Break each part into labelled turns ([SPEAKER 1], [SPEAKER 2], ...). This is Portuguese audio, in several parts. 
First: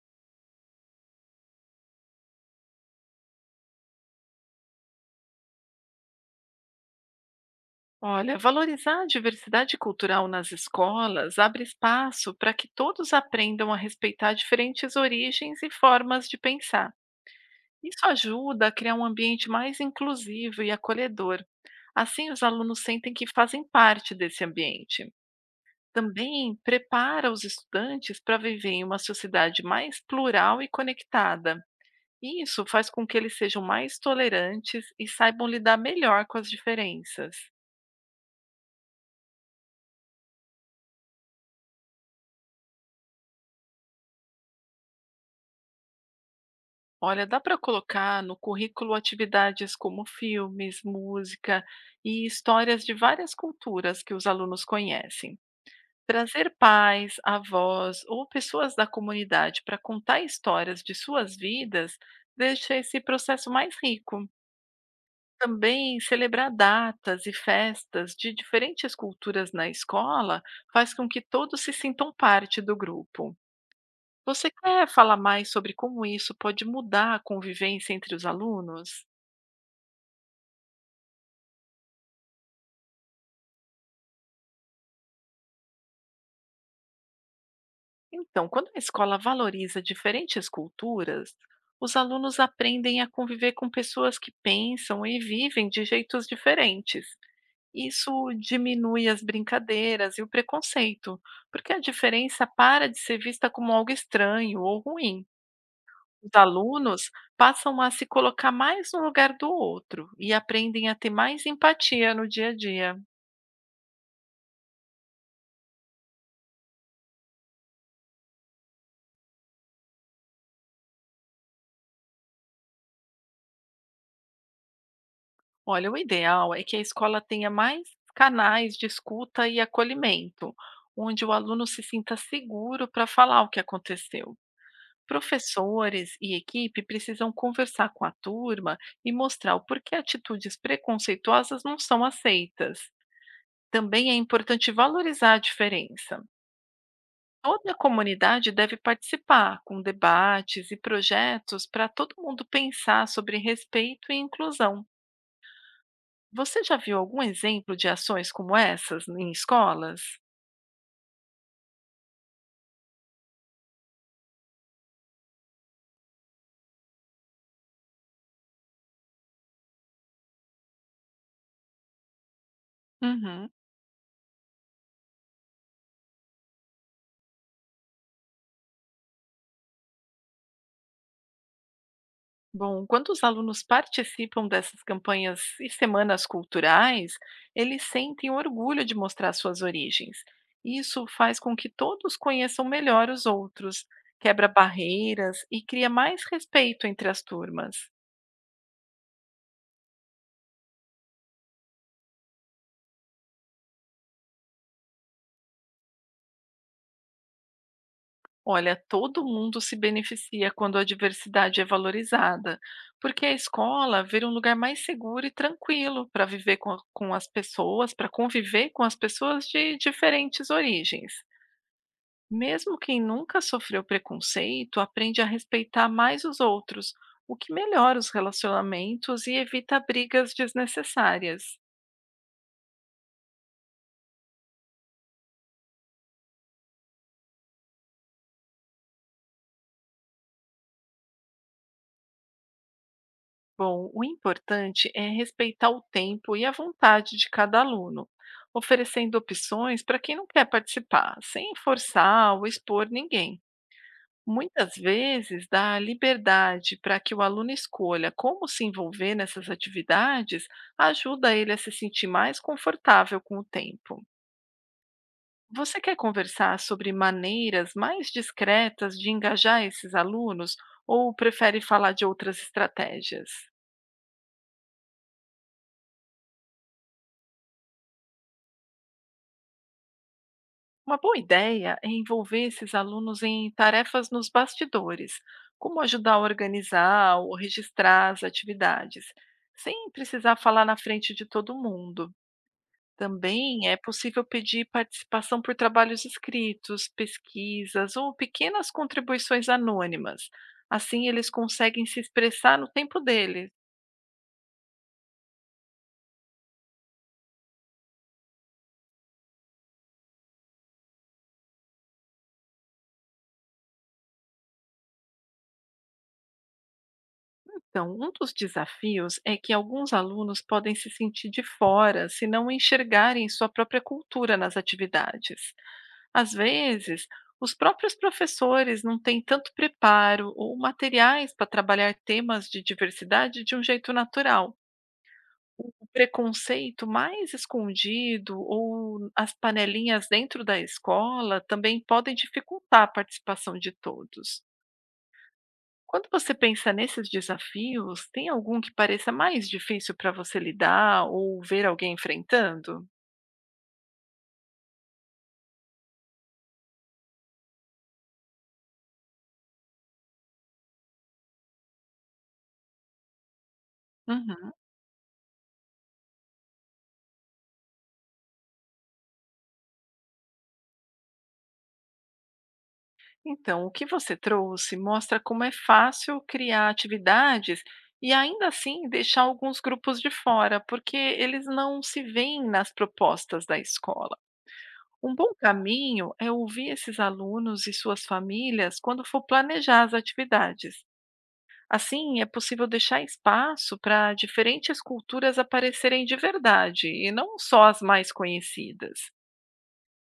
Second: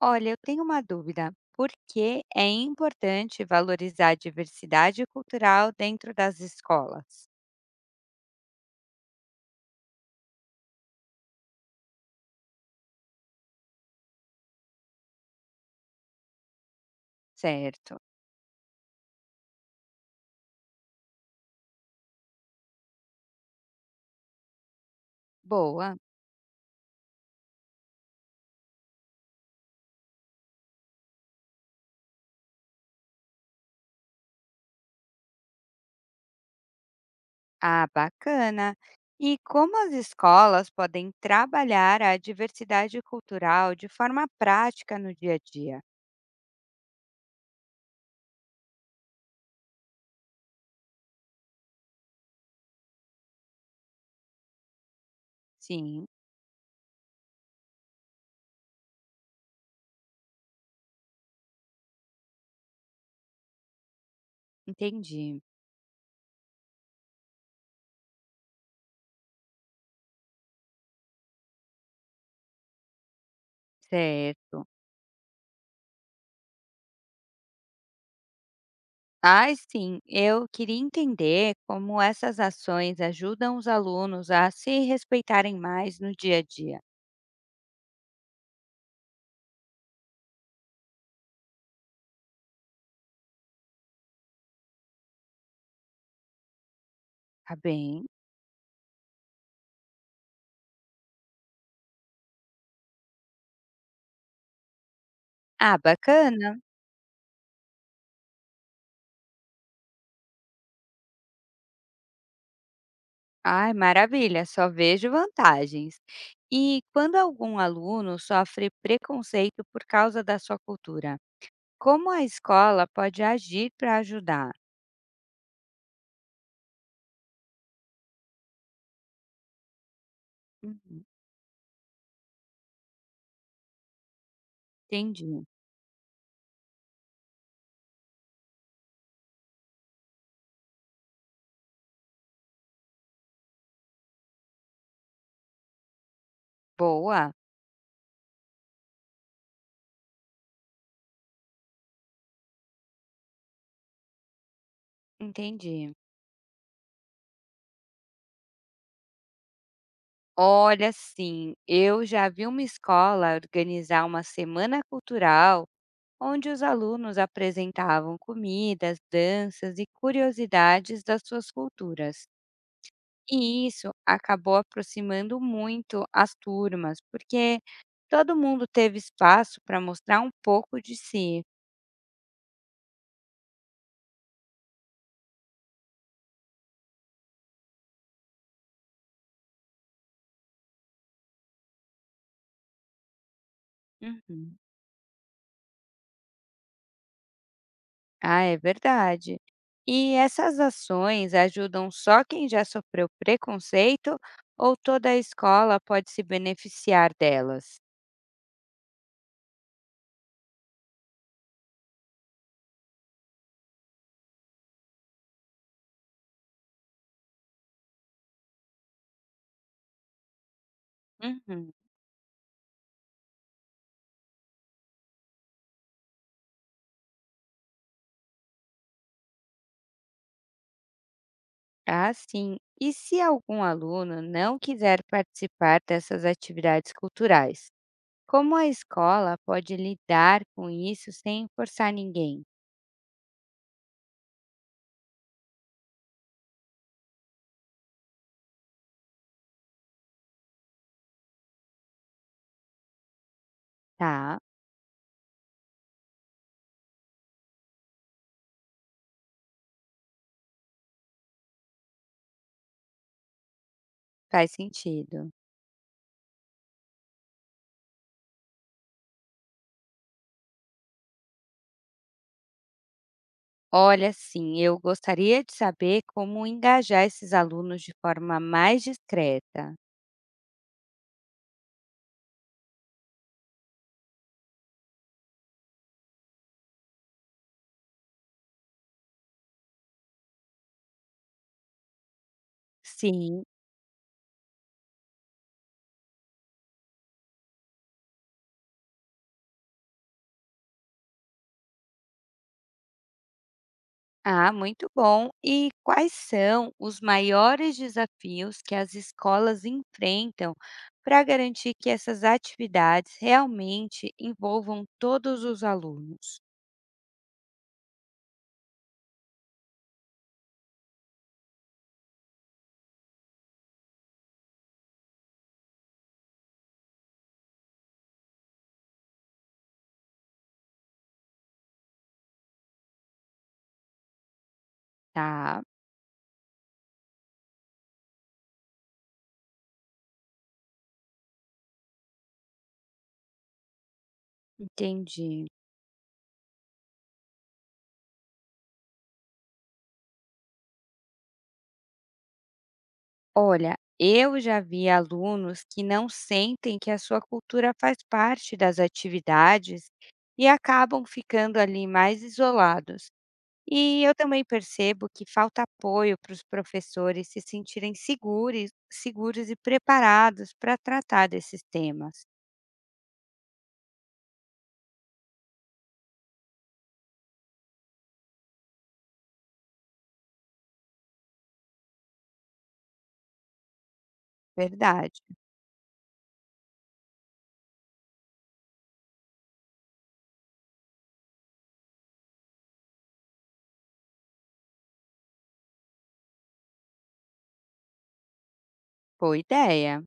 [SPEAKER 1] Olha, eu tenho uma dúvida. Por que é importante valorizar a diversidade cultural dentro das escolas?
[SPEAKER 2] Olha, valorizar a diversidade cultural nas escolas abre espaço para que todos aprendam a respeitar diferentes origens e formas de pensar.
[SPEAKER 1] Certo.
[SPEAKER 2] Isso ajuda a criar um ambiente mais inclusivo e acolhedor. Assim, os alunos sentem que fazem parte desse ambiente.
[SPEAKER 1] Boa.
[SPEAKER 2] Também prepara os estudantes para viver em uma sociedade mais plural e conectada. Isso faz com que eles sejam mais tolerantes e saibam lidar melhor com as diferenças.
[SPEAKER 1] Ah, bacana. E como as escolas podem trabalhar a diversidade cultural de forma prática no dia a dia?
[SPEAKER 2] Olha, dá para colocar no currículo atividades como filmes, música e histórias de várias culturas que os alunos conhecem.
[SPEAKER 1] Sim,
[SPEAKER 2] Trazer pais, avós ou pessoas da comunidade para contar histórias de suas vidas deixa esse processo mais rico.
[SPEAKER 1] entendi.
[SPEAKER 2] Também celebrar datas e festas de diferentes culturas na escola faz com que todos se sintam parte do grupo. Você
[SPEAKER 1] Certo.
[SPEAKER 2] quer falar mais sobre como isso pode mudar a convivência entre os alunos?
[SPEAKER 1] Ah, sim, eu queria entender como essas ações ajudam os alunos a se respeitarem mais no dia a dia.
[SPEAKER 2] Então, quando a escola valoriza diferentes culturas, os alunos aprendem a conviver com pessoas que pensam e vivem de jeitos diferentes.
[SPEAKER 1] Tá bem?
[SPEAKER 2] Isso diminui as brincadeiras e o preconceito, porque a diferença para de ser vista como algo estranho ou ruim.
[SPEAKER 1] Ah,
[SPEAKER 2] Os
[SPEAKER 1] bacana.
[SPEAKER 2] alunos passam a se colocar mais no lugar do outro e aprendem a ter mais empatia no dia a dia.
[SPEAKER 1] Ai, maravilha, só vejo vantagens. E quando algum aluno sofre preconceito por causa da sua cultura, como a escola pode agir para ajudar?
[SPEAKER 2] Olha, o ideal é que a escola tenha mais canais de escuta e acolhimento,
[SPEAKER 1] Uhum,
[SPEAKER 2] onde o aluno se sinta seguro para falar o que aconteceu.
[SPEAKER 1] entendi.
[SPEAKER 2] Professores e equipe precisam conversar com a turma e mostrar o porquê atitudes preconceituosas não são aceitas. Também é importante valorizar a diferença.
[SPEAKER 1] Boa,
[SPEAKER 2] Toda a comunidade deve participar, com debates e projetos para todo mundo pensar sobre respeito e inclusão.
[SPEAKER 1] entendi.
[SPEAKER 2] Você já viu algum exemplo de ações como essas em escolas?
[SPEAKER 1] Olha, sim, eu já vi uma escola organizar uma semana cultural onde os alunos apresentavam comidas, danças e curiosidades das suas culturas.
[SPEAKER 2] Uhum.
[SPEAKER 1] E isso acabou aproximando muito as turmas, porque todo mundo teve espaço para mostrar um pouco de si.
[SPEAKER 2] Bom, quando os alunos participam dessas campanhas e semanas culturais, eles sentem orgulho de mostrar suas origens. Isso faz com que todos conheçam melhor os outros, quebra
[SPEAKER 1] Uhum.
[SPEAKER 2] barreiras e cria mais respeito entre as turmas.
[SPEAKER 1] Ah, é verdade. E essas ações ajudam só quem já sofreu preconceito ou toda a escola pode se beneficiar delas?
[SPEAKER 2] Olha, todo mundo se beneficia quando a diversidade é valorizada, porque a escola vira um lugar mais seguro e tranquilo para viver com as pessoas, para conviver com as pessoas de diferentes origens.
[SPEAKER 1] Uhum.
[SPEAKER 2] Mesmo quem nunca sofreu preconceito aprende a respeitar mais os outros, o que melhora os relacionamentos e evita brigas desnecessárias.
[SPEAKER 1] Ah, sim. E se algum aluno não quiser participar dessas atividades culturais? Como a escola pode lidar com isso sem forçar ninguém?
[SPEAKER 2] Bom, o importante é respeitar o tempo e a vontade de cada aluno, oferecendo opções para quem não quer participar, sem forçar ou expor ninguém.
[SPEAKER 1] Tá,
[SPEAKER 2] Muitas vezes dá liberdade para que o aluno escolha como se envolver nessas atividades, ajuda ele a se sentir mais confortável com o tempo.
[SPEAKER 1] faz sentido.
[SPEAKER 2] Você quer conversar sobre maneiras mais discretas de engajar esses alunos ou prefere falar de outras estratégias?
[SPEAKER 1] Olha, sim, eu gostaria de saber como engajar esses alunos de forma mais discreta.
[SPEAKER 2] Uma boa ideia é envolver esses alunos em tarefas nos bastidores, como ajudar a organizar ou registrar as atividades, sem precisar falar na frente de todo mundo.
[SPEAKER 1] Sim,
[SPEAKER 2] Também é possível pedir participação por trabalhos escritos, pesquisas ou pequenas contribuições anônimas. Assim, eles conseguem se expressar no tempo deles.
[SPEAKER 1] ah, muito bom. E quais são os maiores desafios que as escolas enfrentam para garantir que essas atividades realmente envolvam todos os alunos?
[SPEAKER 2] Então, um dos desafios é que alguns alunos podem se sentir de fora se não enxergarem sua própria cultura nas atividades. Às vezes, os próprios professores não têm tanto preparo ou materiais para trabalhar temas de diversidade de um jeito natural.
[SPEAKER 1] Tá,
[SPEAKER 2] O preconceito mais escondido ou as panelinhas dentro da escola também podem dificultar a participação de todos.
[SPEAKER 1] entendi.
[SPEAKER 2] Quando você pensa nesses desafios, tem algum que pareça mais difícil para você lidar ou ver alguém enfrentando?
[SPEAKER 1] Olha, eu já vi alunos que não sentem que a sua cultura faz parte das atividades e acabam ficando ali mais isolados. E eu também
[SPEAKER 2] Uhum.
[SPEAKER 1] percebo que falta apoio para os professores se sentirem seguros e preparados para tratar desses temas.
[SPEAKER 2] Então, o que você trouxe mostra como é fácil criar atividades e ainda assim deixar alguns grupos de fora, porque eles não se veem nas propostas da escola. Um
[SPEAKER 1] Verdade.
[SPEAKER 2] bom caminho é ouvir esses alunos e suas famílias quando for planejar as atividades. Assim, é possível deixar espaço para diferentes culturas aparecerem de verdade e não só as mais conhecidas.
[SPEAKER 1] Boa ideia.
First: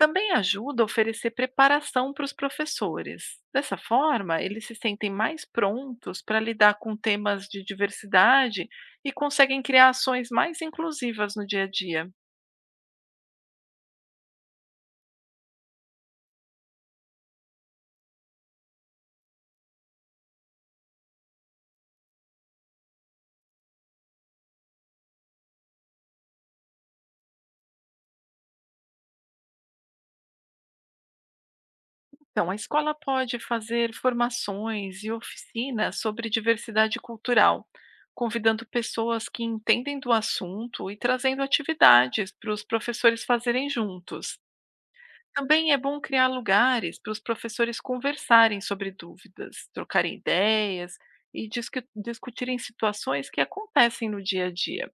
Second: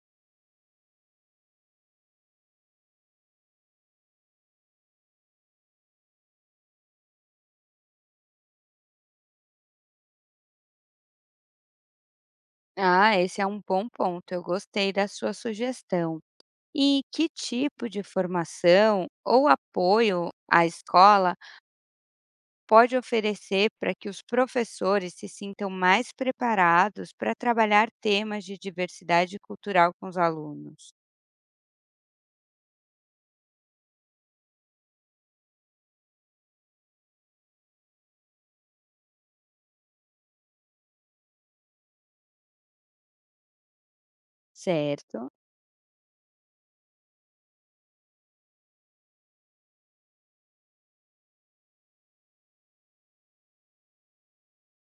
[SPEAKER 2] Também ajuda a oferecer preparação para os professores. Dessa forma, eles se sentem mais prontos para lidar com temas de diversidade e conseguem criar ações mais inclusivas no dia a dia.
[SPEAKER 1] Ah, esse é um bom ponto. Eu gostei da sua sugestão. E que tipo de formação ou apoio à escola pode oferecer para que os professores se sintam mais preparados para trabalhar temas de diversidade cultural com os alunos,
[SPEAKER 2] Então, a escola pode fazer formações e oficinas sobre diversidade cultural, convidando pessoas que entendem do assunto e trazendo atividades para os professores fazerem juntos.
[SPEAKER 1] certo?
[SPEAKER 2] Também é bom criar lugares para os professores conversarem sobre dúvidas, trocarem ideias e discutirem situações que acontecem no dia a dia.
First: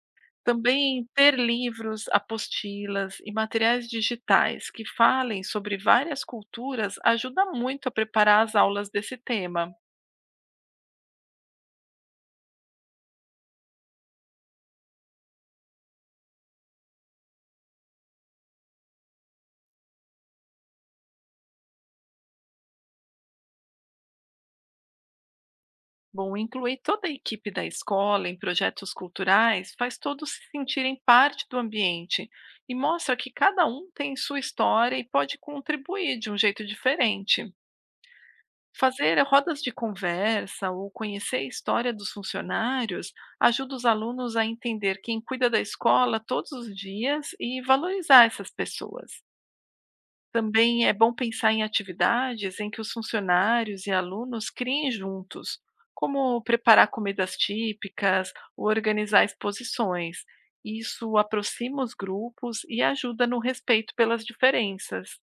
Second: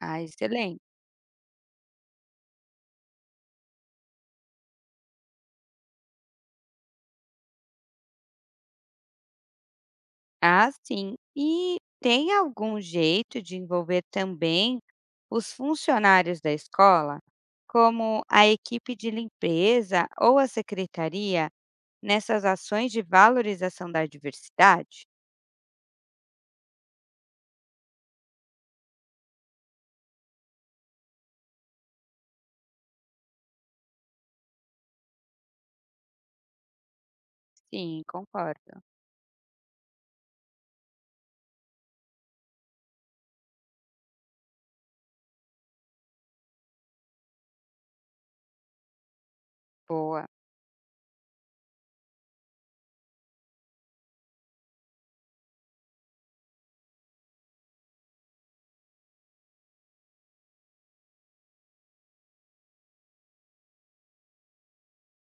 [SPEAKER 1] Ah, excelente.
[SPEAKER 2] Também ter livros, apostilas e materiais digitais que falem sobre várias culturas ajuda muito a preparar as aulas desse tema.
[SPEAKER 1] Ah, sim. E tem algum jeito de envolver também os funcionários da escola, como a equipe de limpeza ou a secretaria, nessas ações de valorização da diversidade?
[SPEAKER 2] Bom, incluir toda a equipe da escola em projetos culturais faz todos se sentirem parte do ambiente e mostra que cada um tem sua história e pode contribuir de um jeito diferente.
[SPEAKER 1] Sim, concordo.
[SPEAKER 2] Fazer rodas de conversa ou conhecer a história dos funcionários ajuda os alunos a entender quem cuida da escola todos os dias e valorizar essas pessoas.
[SPEAKER 1] Boa.
[SPEAKER 2] Também é bom pensar em atividades em que os funcionários e alunos criem juntos, como preparar comidas típicas ou organizar exposições. Isso aproxima os grupos e ajuda no respeito pelas diferenças.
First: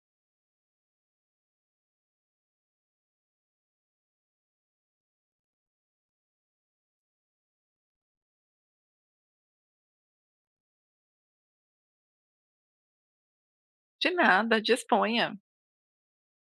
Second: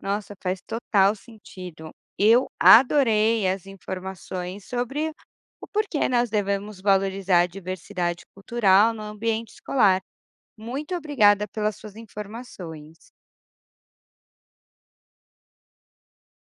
[SPEAKER 1] Nossa, faz total sentido. Eu adorei as informações sobre o porquê nós devemos valorizar a diversidade cultural no ambiente escolar. Muito obrigada pelas suas informações.
[SPEAKER 2] De nada, disponha!